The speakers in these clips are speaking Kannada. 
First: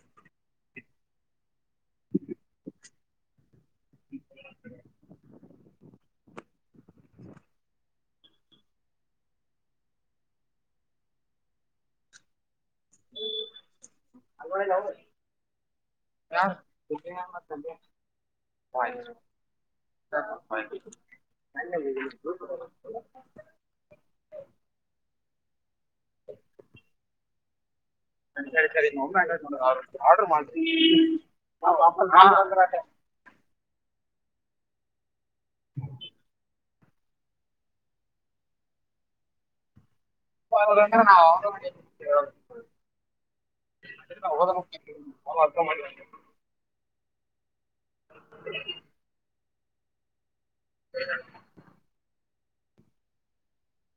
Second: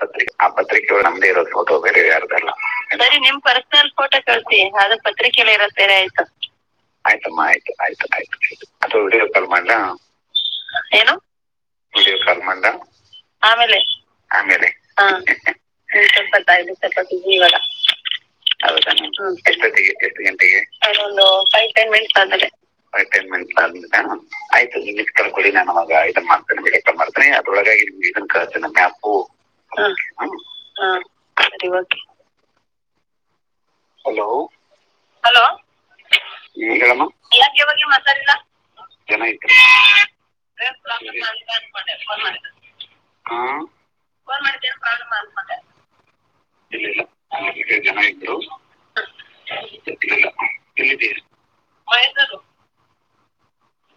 ಪತ್ರಿ ಆ ಪತ್ರಿಕೆಗಳು ನಮ್ದೇ ಇರೋ ಫೋಟೋ ಬರ ಯಾರ್ದಲ್ಲ ಸರ್ ಫೋಟೋ ಕಳಿಸಿ ಅದು ಪತ್ರಿಕೆೆಯಲ್ಲಿ ಇರ ಬೇರೆ ಆಯ್ತು ಆಯ್ತಮ್ಮ ಆಯ್ತು ಆಯ್ತು ವಿಡಿಯೋಕಲ್ ಮಾಡಲಾ ಏನು ವಿಡಿಯೋ ಕಾಲ್ ಮಾಡಲಾ ಆಮೇಲೆ ಆಮೇಲೆ ಹ್ಮ್ ಸ್ವಲ್ಪತ್ತದುು ಸ್ವಲ್ಪತ್ತಿ ಇವಾಗ ಹೌದ ಎ ಎ ಗಂಟೆಗೆ ಪೈ ಟೆನ್ ಮಿನಿಟ್ಸ್ ಆದ್ಮೇಲೆ ಆಯ್ತು ಮಿಸ್ ಕಾಲ್ ಕೊಡಿ ನಾನು ಅವವಾಗ ಇದ ಮಾಡ್ತೇನೆ ವಿಡಿಯೋ ಕಾಲ್ ಮಾಡ್ತೀನಿ ಒಳಗಾಗಿ [unintelligible] ಆಡ್ರ ಮಾಡ ಸರಿ ಓಕೆ ಹಲೋ ಹ [unintelligible] ಅನ್ಕೊಂಡೆ ಫೋನ್ ಮಾಡಿದೆ ಹ ಫೋನ್ ಮಾಡಿದ್ದೇನು ಪ್ರಾಬ್ಲಮ್ ಅನ್ಕೊಂಡೆ [unintelligible] ಜನ ಇದ್ರು ಎಲ್ಲಿದ್ದೀ [unintelligible]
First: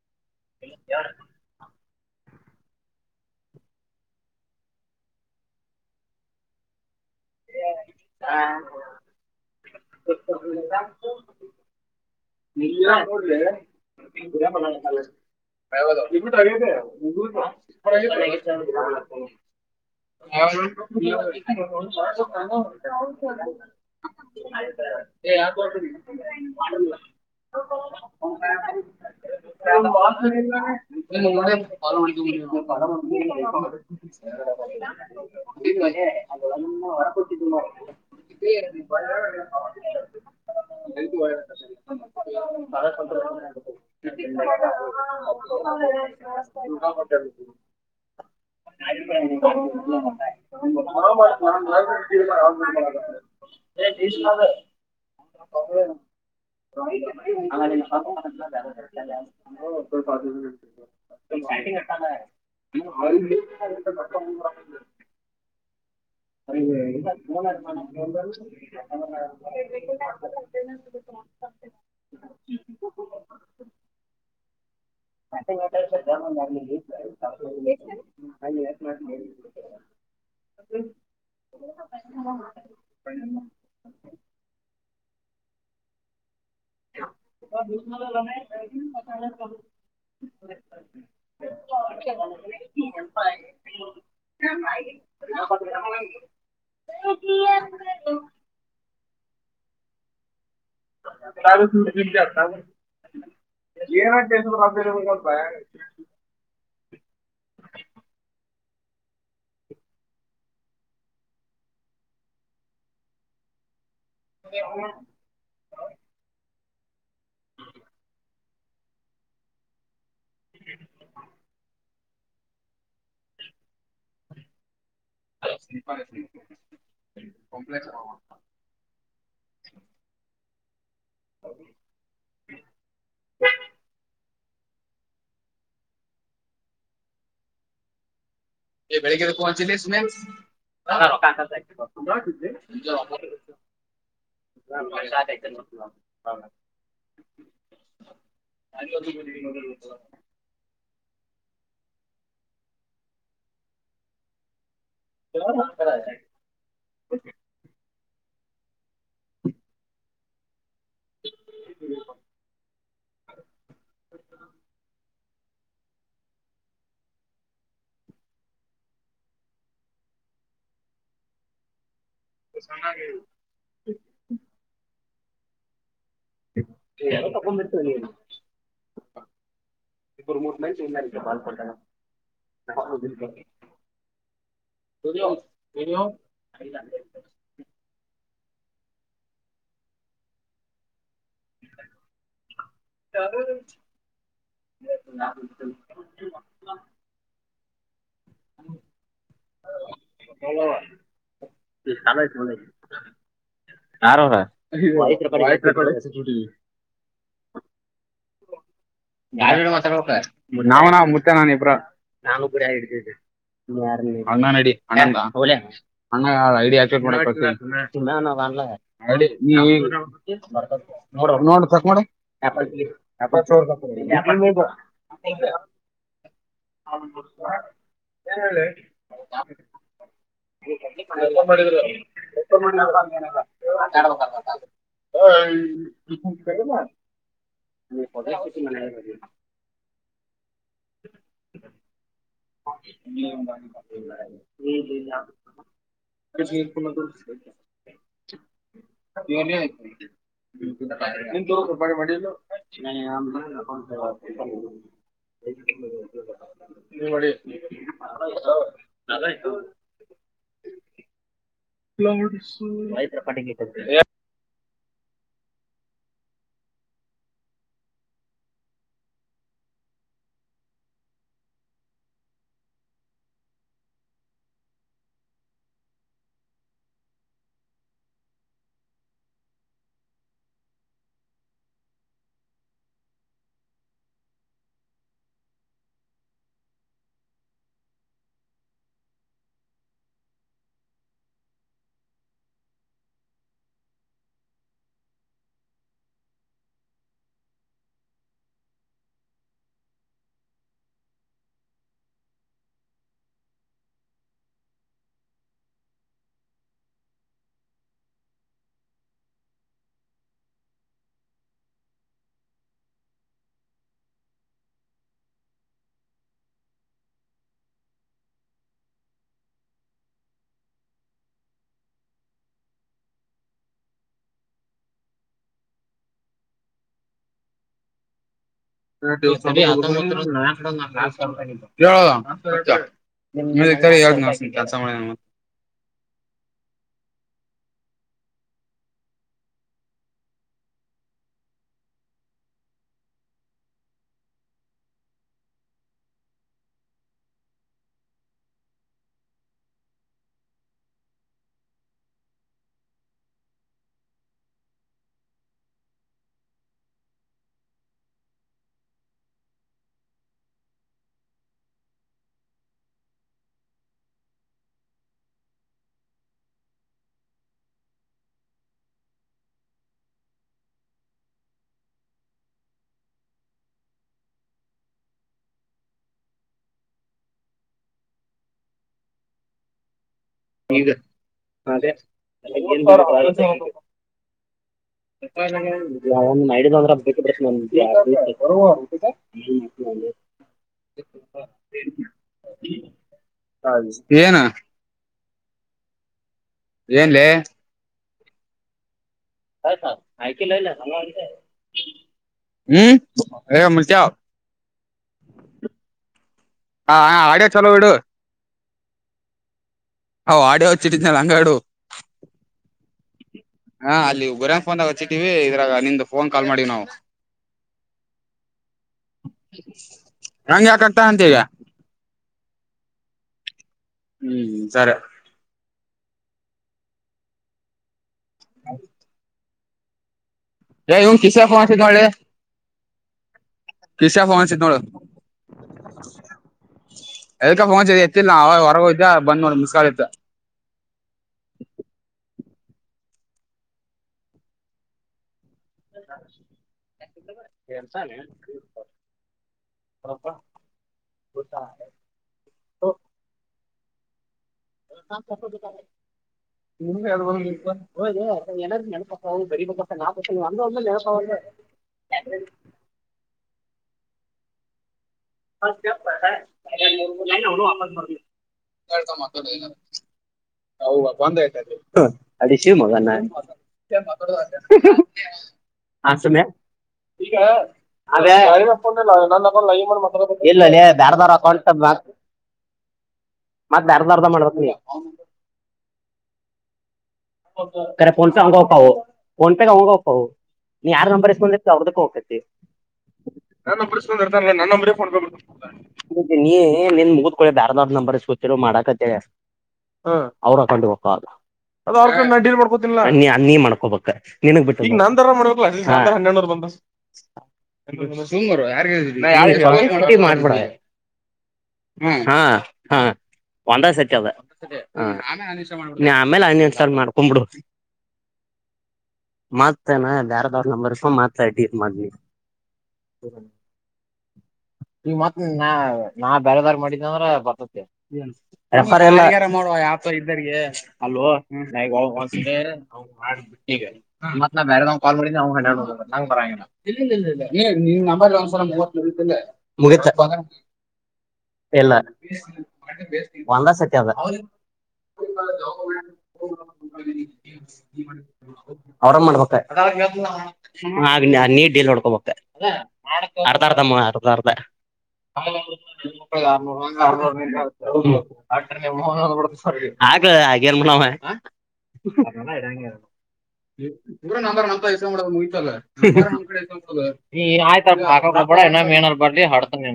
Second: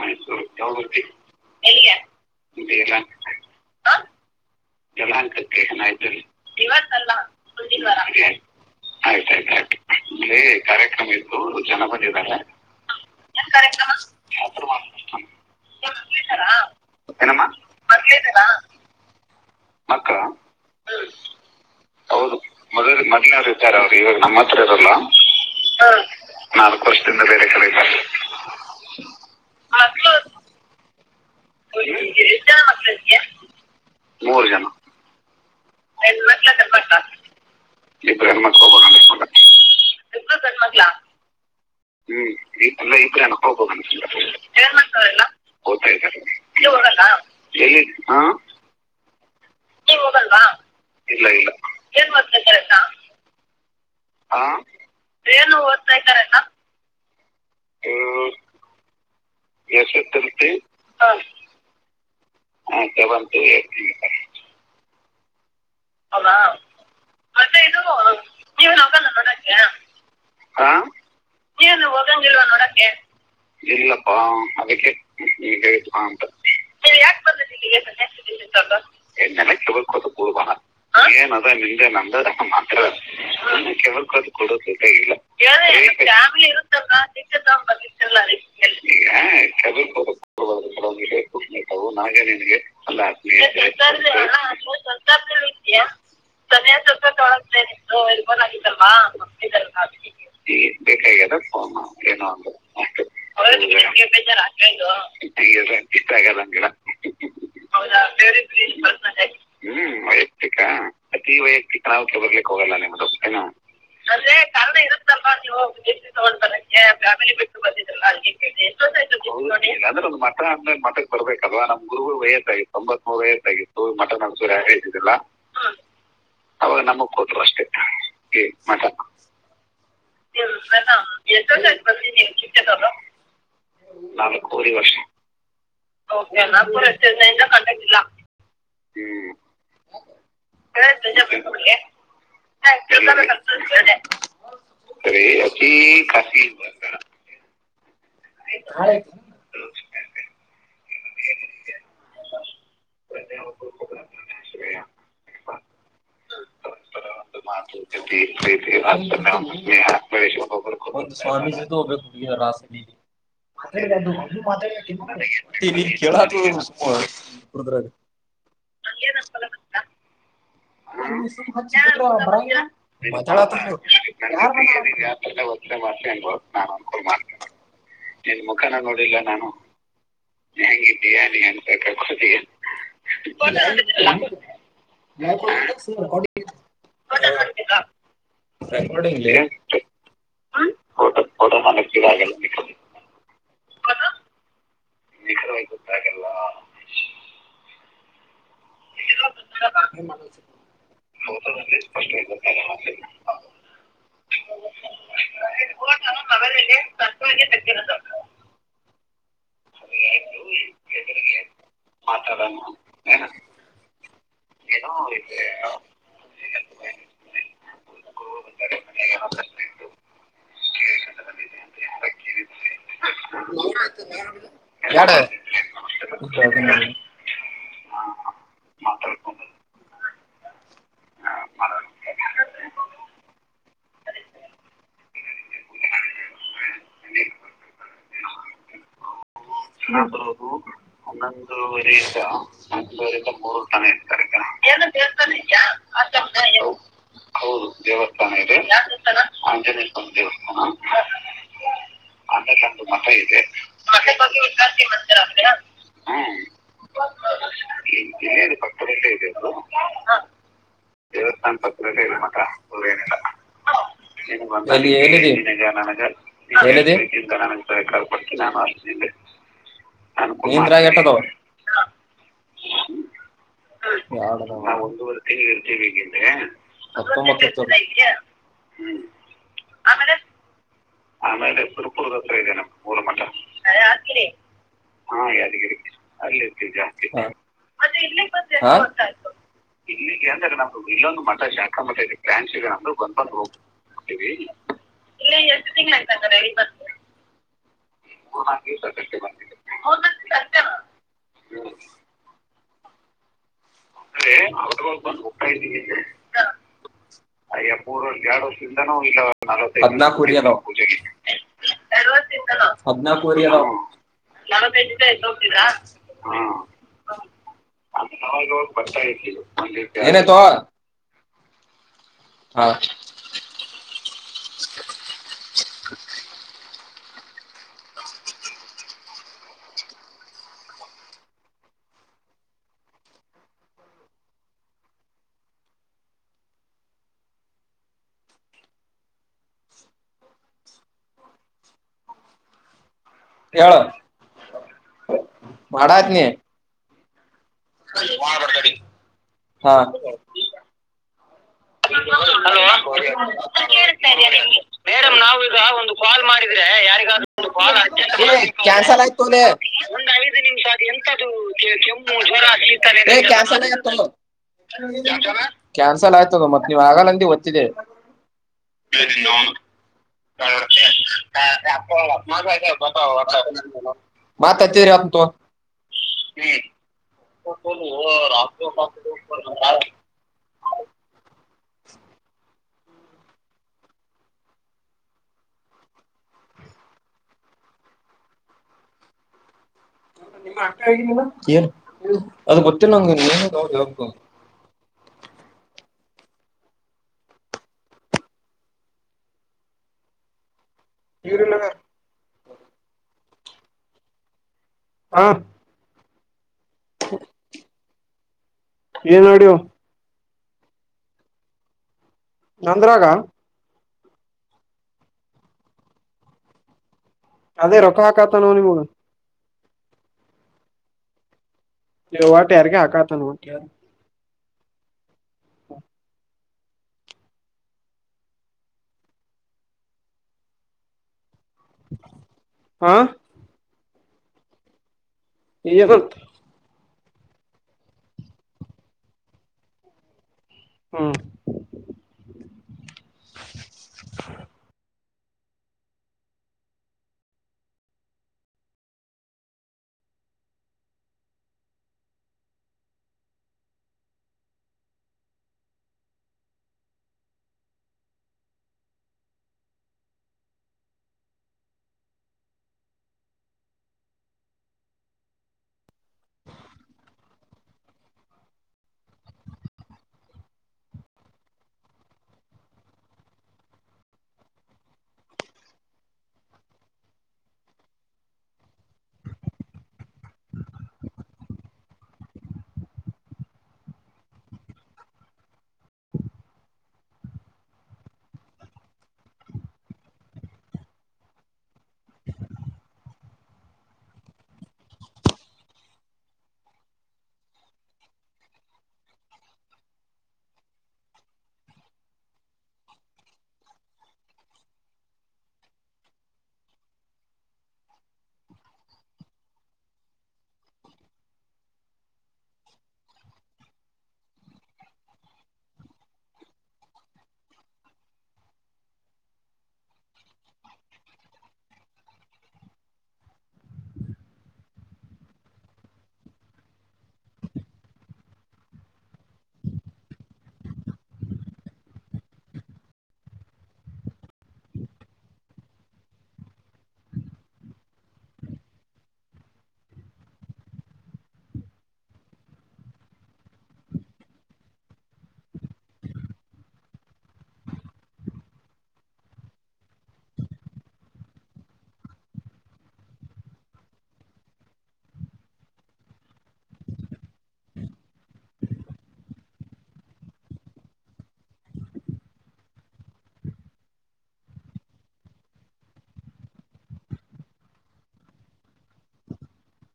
ಮೈಸೂರು ಎಲ ಅಕಕ್ಕೆ ಚಾಯ್ತ ಹಾ ಹಾಗ ಅಲ್ಲೇ ಕಾರ್ಯಕ್ರಮ ಇತ್ತು ಜನ ಬಂದಿದ್ದಾರೆ ಮಕ್ಳಿದಾರಾ [unintelligible] ಹ್ಮ್ ಹ [unintelligible] ಬೇರೆ ಕಳ [unintelligible] ಇಬ್ಬರು ಮಕ್ಕಳಿಗೆ [unintelligible] [unintelligible] ಇಬ್ಬರು ಹೆಣ್ಣು ಮಕ್ಕಳು ಒಬ್ಬ ಗಂಡ ಇಬ್ರೂ ಗಂಡ್ಮಕ್ಳು ಹ್ಮ್ ಇಬ್ರು ಹೆಣ್ಣುಮಕ್ಕಳು ಏನ್ ಮಾಡ್ತಾರೆ ಎಲ್ಲ ಓದ್ತಾ ಇದೆ [unintelligible] ನೀವು ಹೋಗಲ್ವಾ ಏನ್ ಓದ್ತಾ ಇದ್ದಾರೆ ಅಕ್ಕ [unintelligible] ಏನು ಓದ್ತಾ ಇದ್ದಾರೆ ಅಕ್ಕ [unintelligible] ಹ್ಮ್ [unintelligible] [unintelligible] ಹೌದಾ ಮತ್ತೆ ಇದು ನೀವೇನು ಹೋಗಲ್ಲ [unintelligible] ನೀ ಹ ನೋಡ ಇಲ್ಲಪ್ಪಾ ಅದಕ್ಕೆು ಸನ್ಯಾಸಿ ತಗೊಂಡು [unintelligible] ಏನ ಅದ ನಿಮೆ ನಂದದ ಮಾತ್ರವ ಅದು ಕೊಡೇ ಇಲ್ಲ ಗ್ಯಾಮ್ಲಿ ಇರುತ್ತಲ್ ಭ ಲ ನೆ ನಗೆ ಒಂದು ಆತ್ಮ ಹ ಸನಯ ಸ್ವಲ್ಪ ತೊಳತೇನೆ ಇರ್ಬನ್ ಆಗಿದ್ದಲ್ವಾ ಮಿದಲ್ವಾ ಈ ಬ ಾವ ಅಾವ ಇಷ್ಟ ಆಗಲ್ಲ ಅಡ ಹೌದಾ ಹ್ಮ ವಿಕ ಅತಿ ವೈಯಕ್ತಿಕ ನಾವತ್ ಬರ್ಲಿಕ್ ಹೋಗಲ್ಲ ನಿಮ್ದು ನಾ ವಿದೇಶಿ ತಗೊಂಡ್ ಹ ಬರಕ್ಕೆ ಫ್ಯಾಮಿಲಿ ಬಿಟ್ಟು ಬಂದಿದ ಎಷ್ಟ ಆ್ ಮಟನ್ ಅಂದ್ರ ಮಟಕ್ ತರಬೇಕಲ್ವಾ ನಮ್ ಗುರು ವಯಸ್ಸ ಆಗತ್ತು ತೊಂಬತ್ ಮೂರು ವಯಸ್ಸ ಆಿತ್ತು ಮಟನ್ ಅ ಸೂರ ಹರು ಅವಾಗ ನಮಗ್ ಕೂತರು ಅಷ್ಟೇ ಮಾ ತ ಚ ಅ ರ್ ಕಿಲ್ಲ ಎ ಬೆಳಗೆ ಪಹಚಿದೆೆ ಸುಮಲ್ ಬೇರೆ ಬೇಜಾರ್ ಬಿಟ್ಬಿಡಿ. ಕ ಹಾಯ್. ಅಂತ ಹೇಳ್ದೆ. ಹ್ಮ ನತಯತ ಹ ನತ್ತುದ ನ ಕೆ ಹ ಒಂದು ಸ್ವಾಮೀಜಿತೆ ಹೋಗ್ಬೇಕು ರ ಮಾ ಕೆರ ಳ ಯಾರ ತ್ತನೆ ಮಾಡ್ತೇ ಅನ್ಬೋ ನಾನು ಅನ್ಕ ಮಾಡ್ತೇ ನಿನ್ ಮುಖನ ನೋಡಿಲ್ಲ ನಾನು ಹೆಂಗಿದ್ದೀಯ ನೀ ಅನ್ಕಕತೀಯ ಹ ಹಲೋ ಡಲ್ಲಿ ಚ ಹಲೋ [unintelligible] ಚಾನಯ ಮನೆ ಯಾರವ್ರೆ ಇದು ಅಲ್ಲಿ ತಪ್ಪಾಗಿ ತೆಗ್ದಿರೋದು. ಯ ನಾವವು ನಾವ ಮುತ್ತ ನಾನ ಇಬ್ರ ನಾನುಡಿ ನೀ ಯಾರಲ್ಲಿ ಅಣ್ಣನ ಡಿ ಐ ಡಿ ಅಕ್ಸೆಪ್ಟ್ ಮಾಡಬೇಕು ನೀ ನೋಡ್ರ ತಿ [unintelligible] ಹಷ ಏನ ಹೇಳ [unintelligible] ಮಾಡಿದ್ ಎ ಮಾಡ ಏನಲ್ಲ [unintelligible] ಮ ಸ ಬರೋದು ಹನ್ನೊಂದುವರಿ ಇದ ಹನ್ನೊಂದುವರಿಂದ ಮೂರು ತನ ಇತಾರೆ ಹ ಯಾವ- ಯಾವ ದೇವಸ್ಥಾನ ತೋಪ ಮಾಡಲು ಮನೆ ಬಗ್ಗೆ ವಿಚಾರಿಸಿ ಮಾಡ್ತೀರಾ ಅಂದ್ರೆ [unintelligible] ನಾಯತು ದೇವಸ್ಥಾನ ಪ ಕಿಲೋಮೀಟರು ಇ ಬ ಅಲ್ಲಿ ಏದೆೇನ ಏದೆ ಎಂತನ ಕೊಟ್ಟ ನಾನು ಅ ಇಂದ್ರ ಕೆಟ್ಟದವ ಯಾಡ ನ ಒಂದುವರೆ ತಿ ಇರ್ತೀವಿಗ್ರ ಹತ್ತೊಂಬತ್ ಹ್ಮ್ ಆಮೇಲೆ ಆಮೇಲೆ ತರುಪೂರುರು ಅತ್ರ ಜನ ಗೂಡಮಠ ಹಾ ಯಾದಗಿ ಅಲ್ಲಿ ಜಾಸ್ತಿ [unintelligible] ಇಲ್ಲಿಗೆ ಅಂದ್ರೆ ನಮ್ದು ಇಲ್ಲೊಂದು ಮಠ ಶಾಕ ಮಠ ಇದೆ ಫ್ರ್ಯಾನ್ಸ್ ಇದೆ ಅಂದ್ರರು ಕಂದ್ಕಂದು ಹೋಗುದು ಇಲ್ಲಿ ಎಷ್ಟು ತಿಂಗಳ ಆ್ತಂದಾರೆಲ್ಲಿ ಬರ್ [unintelligible] ಲೇ ಅವ್ರಬ್ಬ ಹೋಗ್ತಾ ಇದ್ದೀ ಅಯ್ಯ ಪೂರ್ವ ಎರಡುಂದ ನ ನ ನ ಪೂಜೆ ಹದ್ನಾಕುವರೆ ಕ ಹೋಗ್ತೀರಾ ಏನಾಯ್ತು ಹಾ ಕಪ [unintelligible] [inaudible] ಹೇಳು ಮಾಡತ್ ನೀ ಹಾ [unintelligible] ಮೇಡಮ್ ನಾವ ಈಗ ಒಂದು ಕಾಲ್ ಮಾಡಿದ್ರೆ ಯಾರಿಗ ಕಾ ಕ್ಯಾನ್ಸಲ್ ಆಯ್ತೊಲೆ [unintelligible] ಕ್ಯಾನ್ಸಲ್ ಆಯ್ತದ ಮತ್ತ ನೀವ್ ಆಗಲ್ಲಂದ ದತ್ತಿದೆ ಇ ನ ಅಪ್ಪ ಅಬ್ ಮತ್ ಅಚ್ಚರಿ [unintelligible] ಇದು ಅದೇ [unintelligible] [inaudible] ಡಂದ್ರ ಬೇಕಿದ ನ ಏ ಅದು ಗೊತ್ತೇ ನಂಗ ಏನ್ ಏನ್ಲೆ ಹ ಹ ಆಯಕಲ ಇಲ್ಲ ಹ ಹ್ಮ್ ಡ್ರೈ ಮುರ್ಜಾವ್ ಹಾ ಹಾ ಹಾ ಆಡಿಯ ಚಲೋ ಬಿಡುುವ ಈ ವಿಡಿಯೋ ಅವ್ ಆಡಿಯೋ ಹಚ್ಚಿಟ್ಟಿದ್ನಲ್ಲ ಅಂಗಾಡು ನಂದ್ರಾಗ ಹಾ ಅಲ್ಲಿ ಗುರ್ಯಾಂಕ್ ಫನ್ದಾಗ ಹಚ್ಚಿಟ್ಟಿವವಿ ಇದ್ರಾಗ ನಿಂದು ಫೋನ್ ಕಾಲ್ ಮಾಡಿವ್ ನಾವು ಅದೇ ರೊಕ್ಕ ಹಾಕಾತ ನೋ ನಿಮಗ ಹಂಗ ಯಾಕ ಆಗ್ತ ಅಂತ ಈಗ ಇ ವೋಟು ಯಾರಕ ಆಕಾತಾನ ಯಾರ ಹ್ಮ್ ಸರ ಹ ಹೌದು ಇವನ್ ಕಿಸಿಯ ಫೋನ್ಸ ನೋ ಹಾ ಕಿಸಾ ಫೋನ್ಸಿದ ನೋಳ ಈ ಹೊತ್ರ [unintelligible] ಎದಕ ಫೋನ್ ಎತ್ತಿಲ್ಲ ನ ಅವ ಹೊರಗೋಯದ್ದೆ ಬಂದ್ ನೋಡ ಮಿಸ್ಕ್ಯಾಲ್ ಇತ್ತು ಹ್ಮ್ [inaudible] ಕೆಲ್ಸನೆ ಹಪ ಹತ [unintelligible] ೆ [unintelligible] ಹ ಅನಾದ ನೆನಪಕ್ಕ ಬರೀ ಪಕ್ಕ ನಾ ನೀ ಅಂದಂದ ನೆನಪ [unintelligible] [inaudible] ಹ [unintelligible] ಹ ನ ಹ ಅಮ್ಮ ಮಲಿ [unintelligible] ಹ ಬಂದ ಆಯ್ತ ಅದ ಶಿವ್ ಮಗ ನ ಹ ಸಮ್ಯಾ [unintelligible] ಈಗ ಅದೇ ನನ್ ಅಕೌಂಟ್ ಲೈನ್ ಮಾಡ್ಸಬೇಕ್ ಇಲ್ಲ ಲೇ ಬೆರ್ ಬೆರೆ ಅಕೌಂಟ್ ಮಾಡ್ಸಬೇಕ್ ಮತ್ತ ಬೆರಬೇರ್ದ ಮಾಡಬೇಕ್ ನೀ ಕರೆ ಫೋನ್ ಸ ಅವನಗ ಹೊಕ್ತವು ಫೋನ್ ಫೆ ಅವನಗ ಹೊಕ್ತವು ನೀ ಯಾರು ನಂಬರ್ ಇಸ್ಕೊಂಡಿರ್ತಿ ಅವ್ರದುಕ್ಕ ಹೊಕ್ಕೇತಿ ನನ್ ನಂಬರ್ ಇಸ್ಕೊಂಡಿರ್ತರಲ ನನ್ ನಂಬರ್ ಗೆ ಫೋನ್ ಪೆ ಬರ್ತತಿ ನೀ ನೀನ್ ಮುಗುದ್ ಕುಡ್ಲೆ ಬೆರೆದ್ ನಂಬರ್ಸ್ ಗೊತ್ತೀರಾವ್ ಮಾಡಕತ್ತೇನ್ ಅವ್ರ ಅಕೌಂಟ್ ಹೋಕ್ಕವ ಅದ್ ಅವ್ರ್ ಕೈಲ್ ನಾ ಡೀಲ್ ಮಾಕೋತಿನ್ನಲ ನೀ ನೀ ಮಾಡ್ಕೋಬೇಕ್ ನಿನಿಗ್ ಬಿಟ್ಟಿದ್ದು ಈಗ ನಂದರ ಮಾಡ್ಬೇಕಲ್ಲ ಹತ್ತ ು ಬರುವ ಯಾರು [unintelligible] ಹ್ಮ ಹಾ ಹಾ ಒಂದ ಸತಿ ಅದ ಆಮೇಲ್ ಅನ್ ಇನ್ಸ್ಟಾಲ್ ಮಾಡ್ಬಿಡ್ತಿನಿ ನೀ ಆಮೇಲೆ ಅನ್ ಇನ್ ಸ್ಟಾಲ್ ಮಾಡ್ಕೊಂಡಂಬಬಿಡು ಮಾತ್ತೇನ ಅಲ್ಲಿ ಯಾರ್ದಾದ್ರೂ ನಂಬರ್ ಇಸ್ಕೊಂಡ್ ಮಾತ್ ಆಡಿ ಮಾಡಿ ಹ್ಮ [unintelligible] [inaudible] ಈಗ್ ಮತ್ ನಿನ್ನ ನಾ ಬೆರದವ್ರಿಗ್ ಮಾಡಿದ್ದಂದ್ರ ಬರ್ತತಿ ಆತ ಇದ್ದರ್ರಿಗೆ ಅಲ್ಲೊ ನಗ ಮಾಡ ಬಿಟ್ಟ ಮತ್ ನ ಬೇಾರ್ ಕಾಲ್ ಮಾಡಿದ ಅವ ಹೆಣ್ಣ ನಂಗ ಬರ [unintelligible] ಇಲ್ಲ ಇ ಇಲ್ಲ ಇಲ್ಲ ನೀ ನಿನ್ ನಂಬರ್ ಗೆ ಒಂದ್ಸಲ ಮೂವತ್ತು ಮುರೀತಿಲ್ಲೆ ಮುಗಿತ್ [inaudible] ಇಲ್ಲ ಒಂದ ಸತಿ ಅದ ಹಕ [unintelligible] [inaudible] [unintelligible] ಅವ್ರೆ ಮಾಡ್ಬೇಕಾ ಅದ್ನ ನೀ ಡೀಲ್ ನೋಡ್ಕಬೇಕಾ ಅರ್ಧ ಆಗದ ಮಾವ ಅರ್ಧ ಅರ್ಧ ಅರು ಅ ಮ [unintelligible] ಆಗ್ಲೇ ಅಗ್ಯಾನ್ ಬಿಡ್ ಆವಾ ಗುರು ನಂಬರ್ ನಂತವ್ ಇಸ್ಕೊಬಿಡ್ ಮುಗಿತ್ತಲ್ಲ ನಂಬರ್ ಎ ನನ್ ಕಡಿ ಅಯ್ತಾಲ ಹೆ ಅಯ್ತಪ್ಪ ಪೂಡ ಎನ್ನ ಮೀನಲ್ ಬಾಟ್ ಹತನ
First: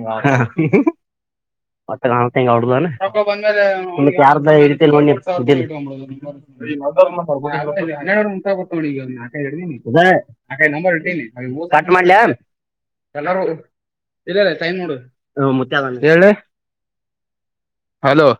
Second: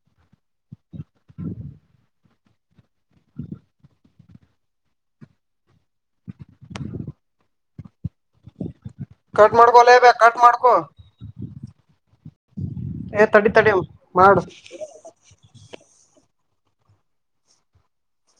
ಮತ್ತ ಕಾಣತಂಗ ಅವಡ್ದ ನಿ ಯಾರ್ದ ಇಿ [unintelligible] ಂಟ [unintelligible] ನೋಡ್ ಈಗ ನಾಕ್ ಐದ್ ಕಟ್ ಮಾಡ್ಕೋ ಅದ ಲೇಬೆ ಕಟ್ ನಾಕ್ ಐದ್ ಮಾಡ್ಕೋ ನಂಬರ್ ಇಟ್ಟೀನಿ ಕಟ್ ಮಾಡ್ಲ್ಯಾ ಏ ಎಲ್ಲಾರೂ ತಡಿ ತಡಿ ಇಲ್ಲ ಮಾಡು ಇಲ್ಲ ಟೈಮ್ ನೋಡು ಹೇಳೆ -ಹಲೋ